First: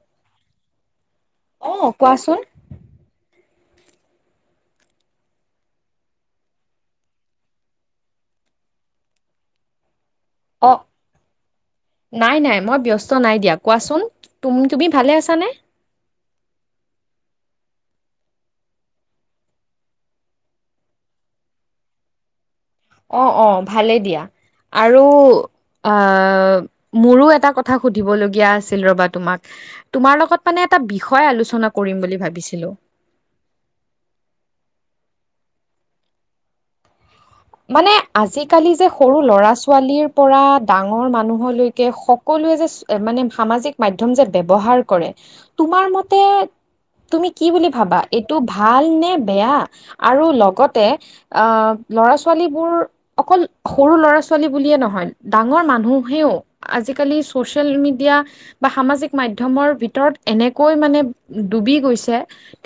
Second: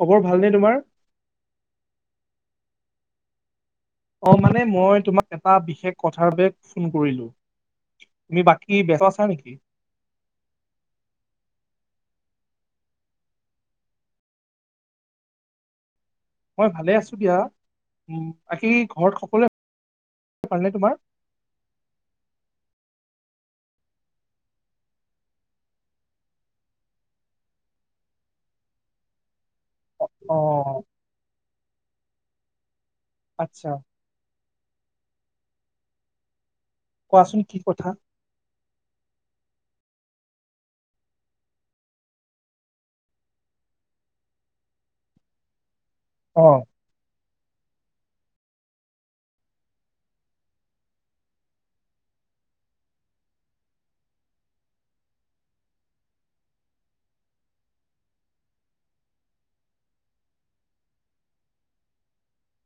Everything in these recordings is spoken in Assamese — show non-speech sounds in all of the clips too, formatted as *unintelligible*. খবৰ ভালনে তোমাৰ? আহ কোৱাচোন। অ মানে মই তোমাক এটা বিশেষ কথাৰ বাবে ফোন কৰিলোঁ। তুমি বাকী বেচ আছা নেকি? অহঁ। নাই নাই মই ব্যস্ত নাই দিয়া, কোৱাচোন। তুমি ভালে আছানে? মই ভালে আছো দিয়া। উ বাকি ঘৰত সকলোৱে ভালনে তোমাৰ? অ অ ভালেই দিয়া। আৰু অ মোৰো এটা কথা সুধিবলগীয়া আছিল ৰবা তোমাক। তোমাৰ অ লগত মানে এটা বিষয় আলোচনা কৰিম বুলি ভাবিছিলো। আচ্ছা। কোৱাচোন কি কথা? মানে আজিকালি যে সৰু ল'ৰা ছোৱালীৰ পৰা ডাঙৰ মানুহলৈকে সকলোৱে যে মানে সামাজিক মাধ্যম যে ব্যৱহাৰ কৰে। তোমাৰ মতে অ। তুমি কি বুলি ভাবা এইটো ভাল নে বেয়া? আৰু লগতে অ ল'ৰা ছোৱ ছোৱালীবোৰ অকল সৰু ল'ৰা ছোৱালী বুলিয়ে নহয় ডাঙৰ মানুহেও আজিকালি চচিয়েল মিডিয়া বা সামাজিক মাধ্যমৰ ভিতৰত এনেকৈ মানে ডুবি গৈছে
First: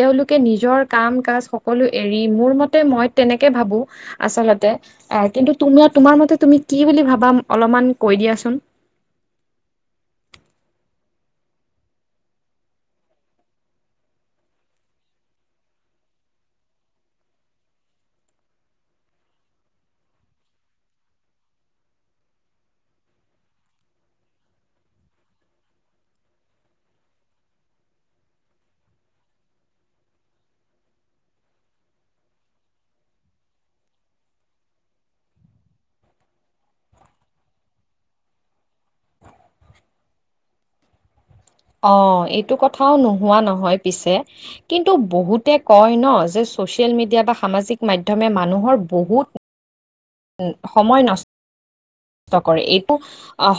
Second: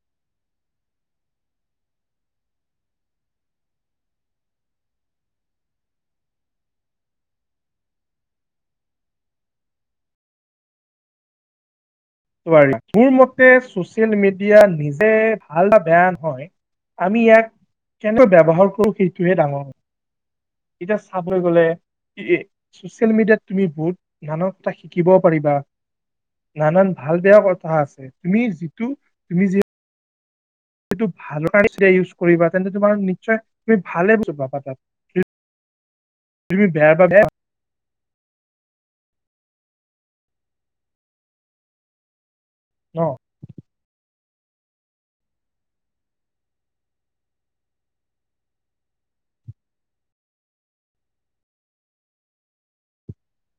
তেওঁলোকে নিজৰ কাম কাজ সকলো এৰি মোৰ মতে মই তেনেকে ভাবো আচলতে এ কিন্তু তুমি তোমাৰ মতে তুমি কি বুলি ভাবা অলপমান কৈ দিয়াচোন। *unintelligible* মোৰ মতে চচিয়েল মিডিয়া নিজে ভাল বা বেয়া নহয়। আমি ইয়াক কেনকৈ ব্যৱহাৰ কৰোঁ সেইটহে ডাঙৰ। এতিয়া চাবলৈ গলে ছচিয়েল মিডিয়াত তুমি বহুত নানা কথা শিকিব পাৰিবা নানান। ভাল বেয়া কথা আছে তুমি যিটো তুমি যি ভাল কাৰণে ইউজ কৰিবা তেন্তে তোমাৰ নিশ্চয় তুমি ভালে বুজা তাত। তুমি বেয়া বা বেয়া অ এইটো কথাও ন নোহোৱা নহয় পিছে। কিন্তু বহুতে কয় ন যে ছচিয়েল মিডিয়া বা সামাজিক মাধ্যমে মানুহৰ বহুত। সময় নষ্ট। কৰে এইটো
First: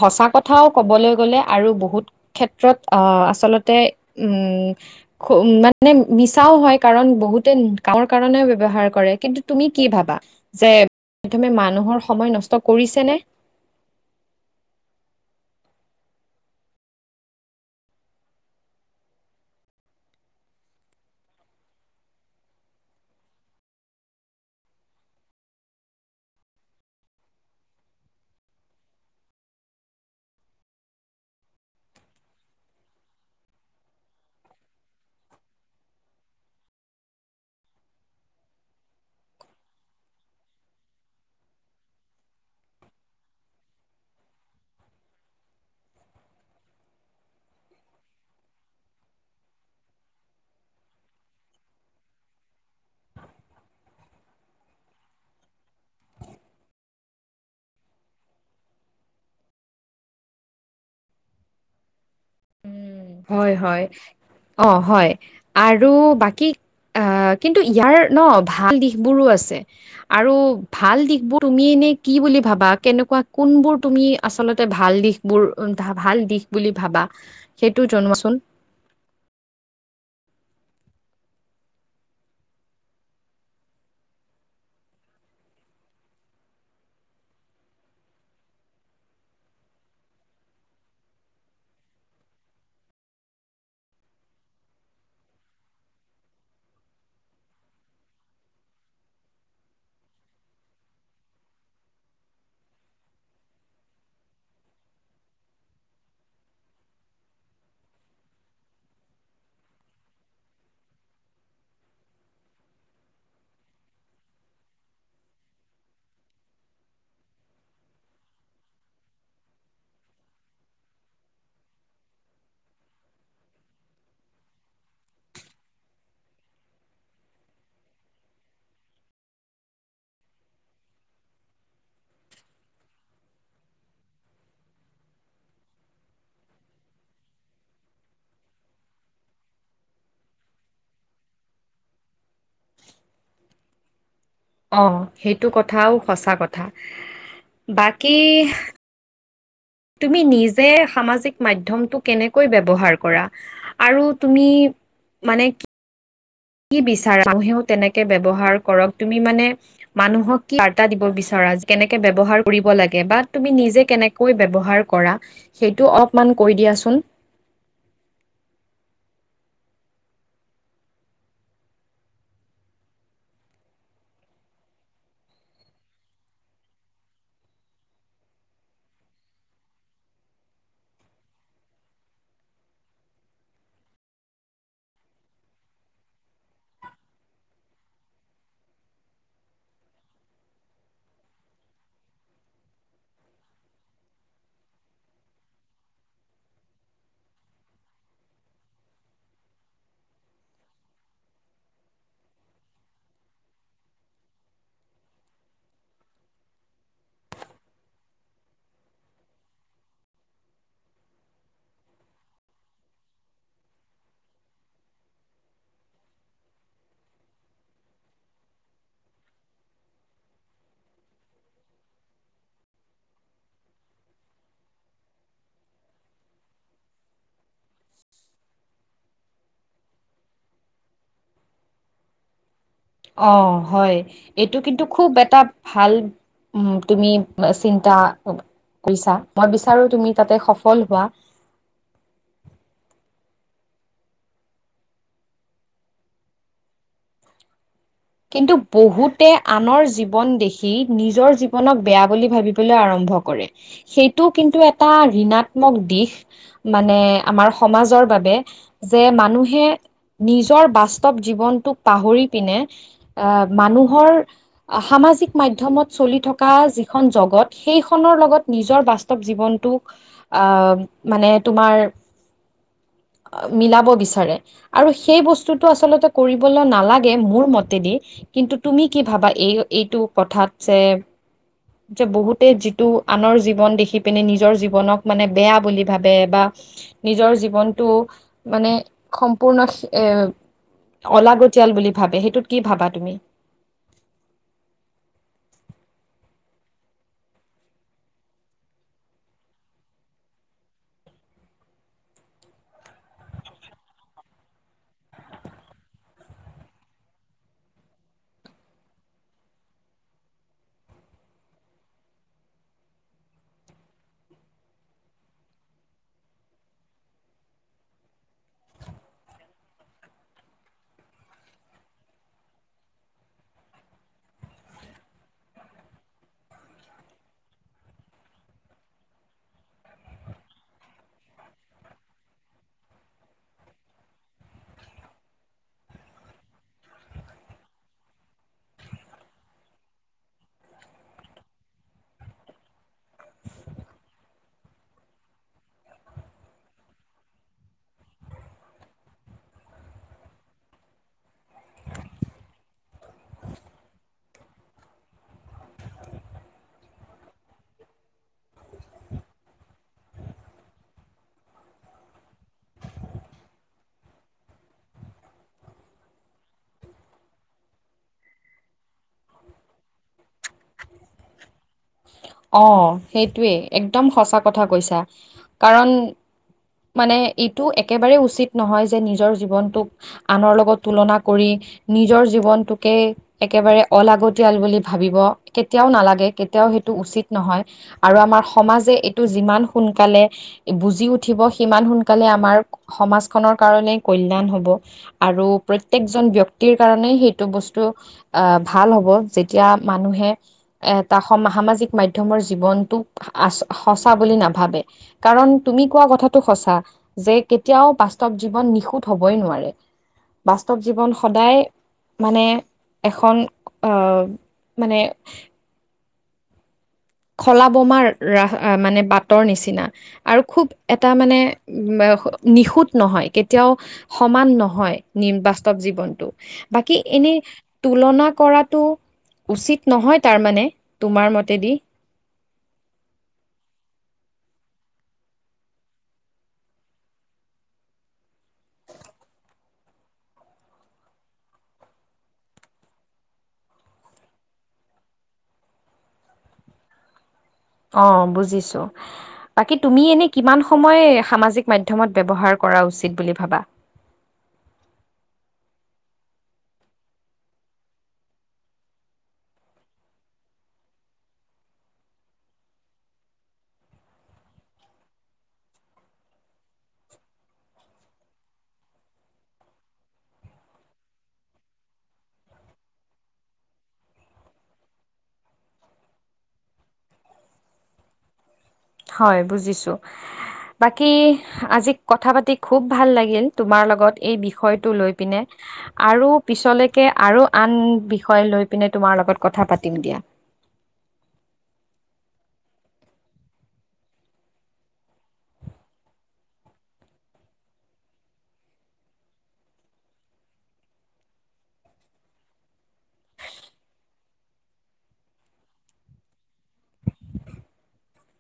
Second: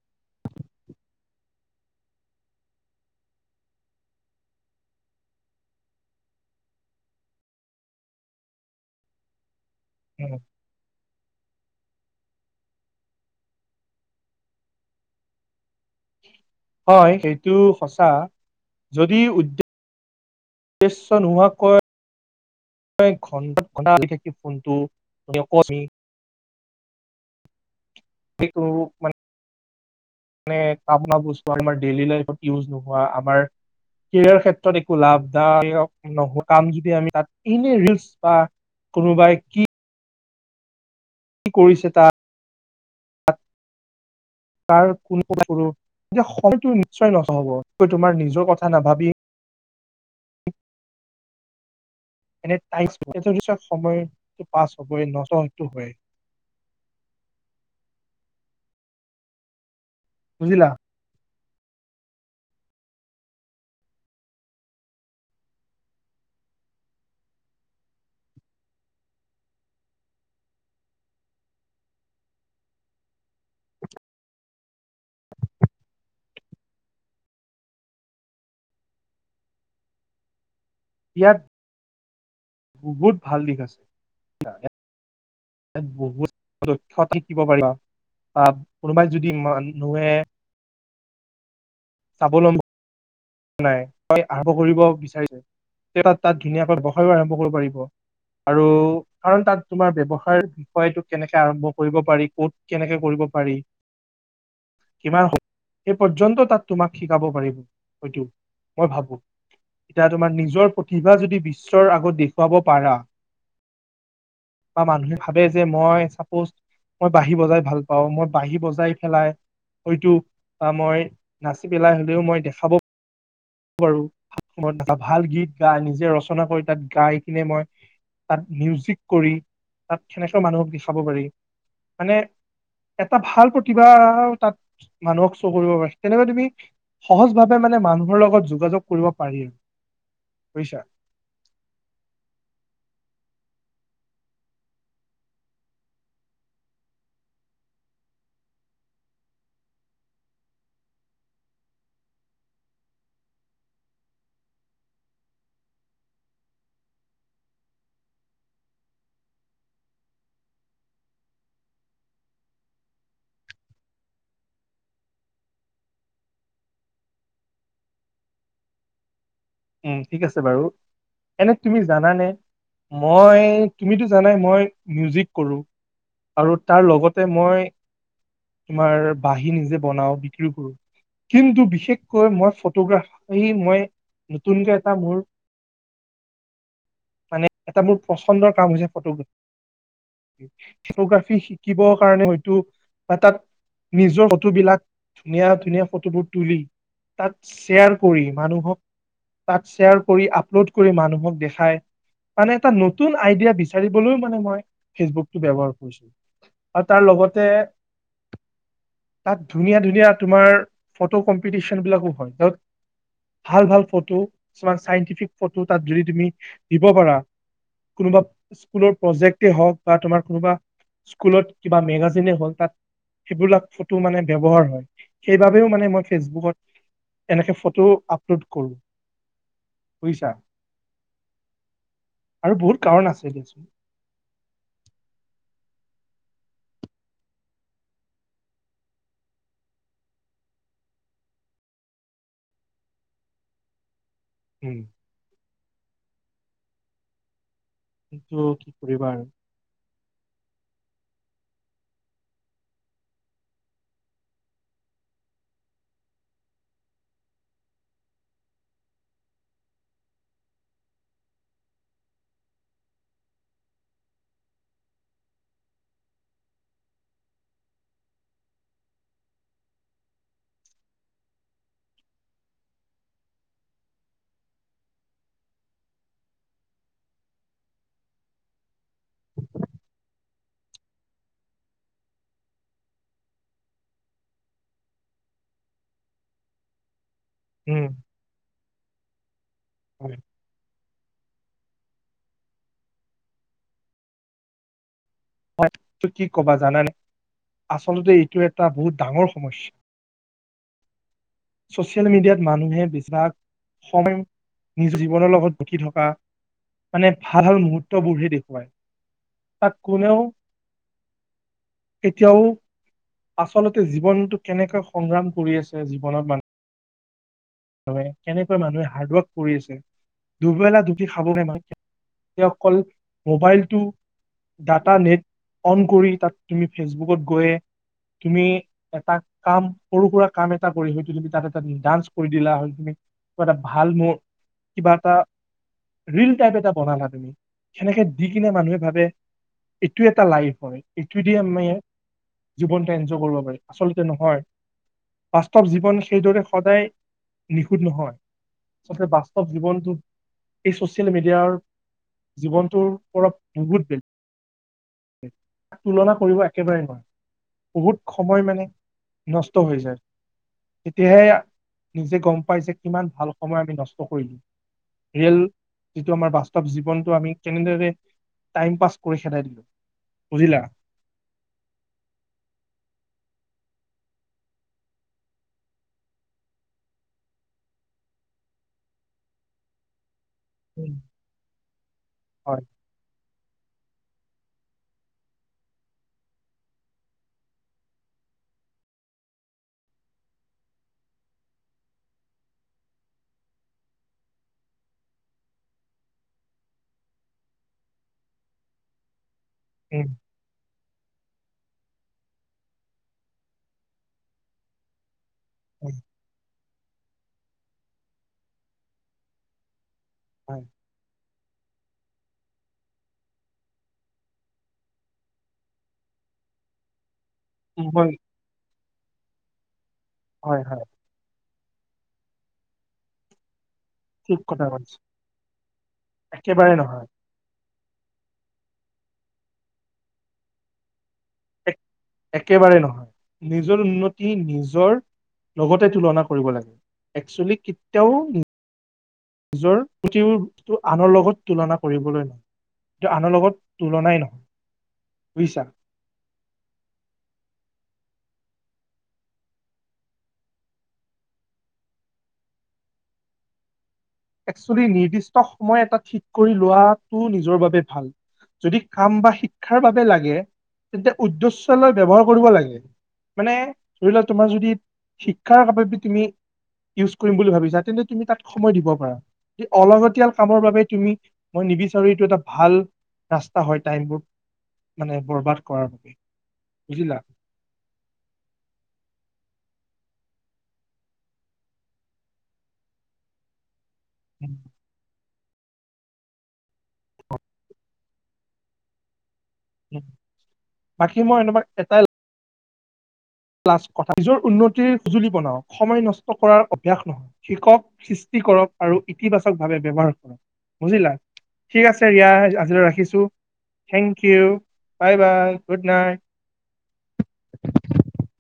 সঁচা কথাও ক'বলৈ গ'লে আৰু বহুত ক্ষেত্ৰত আচলতে উ মানে মিছাও হয় কাৰণ বহুতে কামৰ ব্যৱহাৰ কৰে কিন্তু তুমি কি ভাবা যে মানুহৰ সময় নষ্ট কৰিছেনে হয় সেইটো সঁচা যদি উদ চ নোহোৱা কৈ *unintelligible* ঘণ্টা ঘণ্টা বহি থাকি ফোনটো সেইটো মানে মানে কাপ ন বচোৱা আমাৰ ডেইলি লাইফত ইউজ নোহোৱা আমাৰ কেৰিয়াৰ ক্ষেত্ৰত একো লাভদায়ক নহ কাম যদি আমি তাত এনে ৰিলচ বা কোনোবাই কি কি কৰিছে তাৰ *unintelligible* *inaudible* ত কোন কোন পো *unintelligible* এতিয়া সেইটো *unintelligible* নিশ্চয় নথব তোমাৰ নিজৰ কথা নাভাবি *inaudible* এনে তাই সময় পাছ হবই নজটো হয় *unintelligible* *inaudible* বুজিলা হয় হয় অ হয় আৰু বাকী অ কিন্তু ইয়াৰ ন ভাল দিশবোৰো আছে আৰু ভাল দিশবোৰ তুমি কি বুলি ভাবা কেনেকুৱা কোনবোৰ তুমি আচলতে ভাল দিশ বোৰ ভাল দিশ বুলি ভাবা ভাবা সেইটো জনোৱাচোন ইয়াত বহুত ভাল দিশ আছে বহুত দক্ষ থাকিব পাৰিবা আহ কোনোবাই যদি মানুহে স্বাৱলম্বী নাই তই আৰম্ভ কৰিব বিচাৰিছে তাত ধুনীয়াকৈ বহায়ো আৰম্ভ কৰিব পাৰিব *unintelligible* আৰু কাৰণ তাত তোমাৰ ব্যৱহাৰ বিষয়টো কেনেকে আৰম্ভ কৰিব পাৰি ক'ত কেনেকে কৰিব পাৰি উ কিমান হ এই পৰ্যন্ত তাত তোমাক শিকাব পাৰিব। সেইটো মই ভাবো এতিয়া তোমাৰ নিজৰ প্ৰতিভা যদি বিশ্বৰ আগত দেখুৱাব পাৰা। বা মানুহে ভাবে যে মই চাপোজ। মই বাঁহী বজাই ভাল পাও মই বাঁহী বজাই পেলাই হয়তো বা মই নাচি পেলাই হলেও মই দেখাব পাৰোঁ সময়ত ভাল গীত গাই নিজে ৰচনা কৰি তাত গাই কিনে মই তাত মিউজিক কৰি তাত সেনেকৈ মানুহক দেখাব পাৰি মানে এটা ভাল প্ৰতিভা তাত মানুহক চহ কৰিব পাৰে তেনেকুৱা তুমি সহজ ভাৱে মানে মানুহৰ লগত যোগাযোগ কৰিব পাৰিম বুজিছা অ সেইটো কথাও সঁচা কথা বাকী তুমি নিজে সামাজিক মধ্যমটো কেনেকৈ ব্যৱহাৰ কৰা আৰু তুমি মানে কি কি বিচাৰা মহেও তেনেকে ব্যৱহাৰ কৰক তুমি মানে মানুহক কি বাৰ্তা দিব বিচাৰা কেনেকে ব্যৱহাৰ কৰিব লাগে। বা তুমি নিজে কেনেকৈ ব্যৱহাৰ কৰা সেইটো অলপমান কৈ দিয়াচোন। উম ঠিক আছে বাৰু এনে তুমি জানানে মই তুমিতো জানাই মই মিউজিক কৰোঁ আৰু তাৰ লগতে মই। তোমাৰ বাঁহী নিজে বনাও বিক্ৰী কৰো। কিন্তু বিশেষকৈ মই ফটোগ্ৰাফাৰী মই। নতুনকে এটা মোৰ। মানে এটা মোৰ পচন্দৰ কাম হৈছে ফটোগ্ৰাফী। ফটোগ্ৰাফী শিকিবৰ কাৰণে হয়তো বা তাত। নিজৰ ফটোবিলাক ধুনীয়া ধুনীয়া ফটোবোৰ তুলি। তাত শ্বেয়াৰ কৰি মানুহক। তাক শ্বেয়াৰ কৰি আপলোড কৰি মানুহক দেখাই। মানে এটা নতুন আইডিয়া বিচাৰিবলৈও মানে মই ফেচবুকটো ব্যৱহাৰ কৰিছিলো। *unintelligible* আৰু তাৰ লগতে। তাত ধুনীয়া ধুনীয়া তোমাৰ ফটো কম্পিটিশন বিলাকো হয়ত। ভাল ভাল ফটো কিছুমান চাইণ্টিফিক ফটো তাত যদি তুমি দিব পাৰা। কোনোবা স্কুলৰ প্ৰজেক্টেই হওক বা তোমাৰ কোনোবা। স্কুলত কিবা মেগাজিনে হ'ল তাত। সেইবিলাক ফটো মানে ব্যৱহাৰ হয়। সেইবাবেও মানে মই ফেচবুকত। এনেকে ফটো আপলোড কৰোঁ বুজিছা। আৰু বহুত। কাৰণ আছে অ দিয়াচোন হয় এইটো কিন্তু খুব এটা। ভাল তুমি চিন্তা। কৰিছা মই বিচাৰো তুমি তাতে সফল হোৱা। উম। কিন্তু কি কৰিবা আৰু বহুতে আনৰ জীৱন দেখি। নিজৰ জীৱনক বেয়া বুলি ভাবিবলৈ আৰম্ভ কৰে সেইটো কিন্তু এটা ঋণাত্মক। দিশ মানে আমাৰ সমাজৰ বাবে যে মানুহে। নিজৰ বাস্তৱ জীৱনটোক পাহৰি পিনে। আহ মানুহৰ সামাজিক মাধ্যমত চলি থকা যিখন জগত সেইখন। লগত নিজৰ বাস্তৱ জীৱনটো আহ মানে তোমাৰ। উ *unintelligible* মিলাব বিচাৰে আৰু সেই বস্তুটো আচলতে কৰিবলৈ নালাগে মোৰ মতে। দি কিন্তু তুমি কি ভাবা এই এইটো কথাত যে। যে বহুতে যিটো আনৰ জীৱন দেখি পিনে নিজৰ জীৱনক মানে বেয়া বুলি ভাবে বা। নিজৰ উম জীৱনটো মানে সম্পূৰ্ণ। হয় অলাগতিীয়াল বুলি ভাবে সেইটোত কি ভাবা তুমি। হয় কি কবা জানানাই। আচলতে এইটো এটা বহুত ডাঙৰ সমস্যা। *unintelligible* ছচিয়েল মিডিয়াত মানুহে বিছাগ সময়। নিজৰ জীৱনৰ লগত বুকি থকা। মানে ভাল ভাল মুহূৰ্তবোৰহে দেখুৱায় তাক কোনেও। এতিয়াও। আচলতে জীৱনটো কেনেকৈ সংগ্ৰাম কৰি আছে জীৱনত মানুহ। কেনেকৈ মানুহে হাৰ্ড ৱৰ্ক কৰি আছে দুবেলা দুবি খাব মান। অকল মোবাইলটো। ডাটা নেট অন কৰি তাত তুমি ফেচবুকত গৈ। তুমি এটা কাম সৰু সুৰা কাম এটা কৰি হয়ো তুমি তাত এটা নিৰ্। কৰি দিলা হয় তুমি কিবা এটা ভাল মোৰ কিবা এটা। ৰীল টাইপ এটা বনালা তুমি সেনেকে দি কিনে মানুহে ভাবে এইটো এটা লাইফ হয় এইটো দি আমি জীৱনটো এনজয় কৰিব পাৰি আচলতে নহয় বাস্তৱ জীৱন সেইদৰে সদায় নিখুঁত নহয়। আচলতে বাস্তৱ জীৱনটো এই চচিয়েল মিডিয়াৰ জীৱনটোৰ পৰস বহুত তুলনা কৰিব একেবাৰে নোৱাৰে। বহুত সময় মানে নষ্ট হৈ যায়। তেতিয়াহে নিজে গম পাই যে কিমান ভাল সময় আমি নষ্ট কৰি দিওঁ ৰিয়েল যিটো আমাৰ বাস্তৱ জীৱনটো আমি কেনেদৰে টাইম পাছ কৰি খেদাই দিলোঁ। বুজিলা। অ সেইটোৱেই একদম সঁচা কথা কৈছা কাৰণ মানে এইটো একেবাৰেই উচিত নহয় যে নিজৰ জীৱনটোক আনৰ লগত উম, তুলনা কৰি নিজৰ হয় জীৱনটোকে একেবাৰে অলাগতিয়াল বুলি ভাবিব কেতিয়াও নালাগে কেতিয়াও সেই উচিত নহয় আৰু আমাৰ সমাজে এইটো যিমান সোনকালে বুজি উঠিব সিমান সোনকালে আমাৰ সমাজ খনৰ কাৰণে কল্যাণ হ'ব আৰু প্ৰত্যেক জন ব্যক্তিৰ কা কাৰণেই সেইটো বস্তু আ ভাল হ'ব যেতিয়া উম, মানুহে এটা স সামাজিক মাধ্যমৰ জীৱনতোক আ সঁচা বুলি নাভাবে। কাৰণ তুমি উম, কোৱা কথাটো সঁচা যে কেতিয়াও বাস্তৱ জীৱন নিখুঁত হ'বই নোৱাৰে। হয় বাস্তৱ জীৱন সদায় মানে এখন অ মানে খলা উম, বমা হয় ৰা আহ মানে বাটৰ নিচিনা আৰু হয় খুব হয় এটা মানে, উম নিখুঁত নহয় কেতিয়াও ঠিক সমান কথা কৈছে নহয় নি বাস্তৱ জীৱনটো একেবাৰে বাকী নহয় এনেই তুলনা কৰাটো টো উচিত নহয় তাৰ মানে তোমাৰ মতেদি এক- একেবাৰে নহয় নিজৰ উন্নতি নিজৰ লগতে তুলনা কৰিব লাগে একচুৱেলি কেতিয়াও নিজৰ প্ৰতিটো বস্তু আনৰ লগত তুলনা কৰিবলৈ নহয় কেতিয়াও আনৰ লগত তুলনাই নহয় বুজিছা। *inaudible* অ বুজিছো। বাকী তুমি এনে কিমান সময় সামাজিক মাধ্যমত ব্যবহাৰ কৰা। উচিত বুলি ভাবা। একচুৱেলি নিৰ্দিষ্ট সময় এটা ঠিক কৰি লোৱাটো নিজৰ বাবে ভাল। যদি কাম বা শিক্ষাৰ বাবে লাগে তেন্তে উদ্দেশ্য লৈ ব্যবহাৰ কৰিব লাগে। মানে ধৰি লোৱা তোমাৰ যদি শিক্ষাৰ বাবে তুমি ইউজ কৰিম বুলি ভাবিছা তেন্তে তুমি তাত সময় দিব অলাগতিয়াল কামৰ বাবে তুমি মই নিবিচাৰোঁ এইটো এটা ভাল ৰাস্তা হয় টাইমবোৰ মানে বৰবাদ কৰাৰ বাবে বুজিলা। *inaudible* হয় বুজিছো, বাকি আজি কথা পাতি খুব ভাল লাগিল তোমাৰ লগত এই বিষয়টো লৈ পিনে আৰু পিছলেকে আৰু আন বিষয় লৈ পিনে তোমাৰ লগত কথা পাতিম দিয়া। বাকী মই এনেবা এটাই লাষ্ট কথা। নিজৰ উন্নতিৰ সঁজুলি বনাওক সময় নষ্ট কৰাৰ অভ্যাস নহয়, শিক্ষক কৰক আৰু ইতিবাচক ভাৱে ব্যৱহাৰ কৰক বুজিলা। ঠিক আছে ৰিয়া আজিলৈ ৰাখিছোঁ। Thank you bye bye good night *inaudible*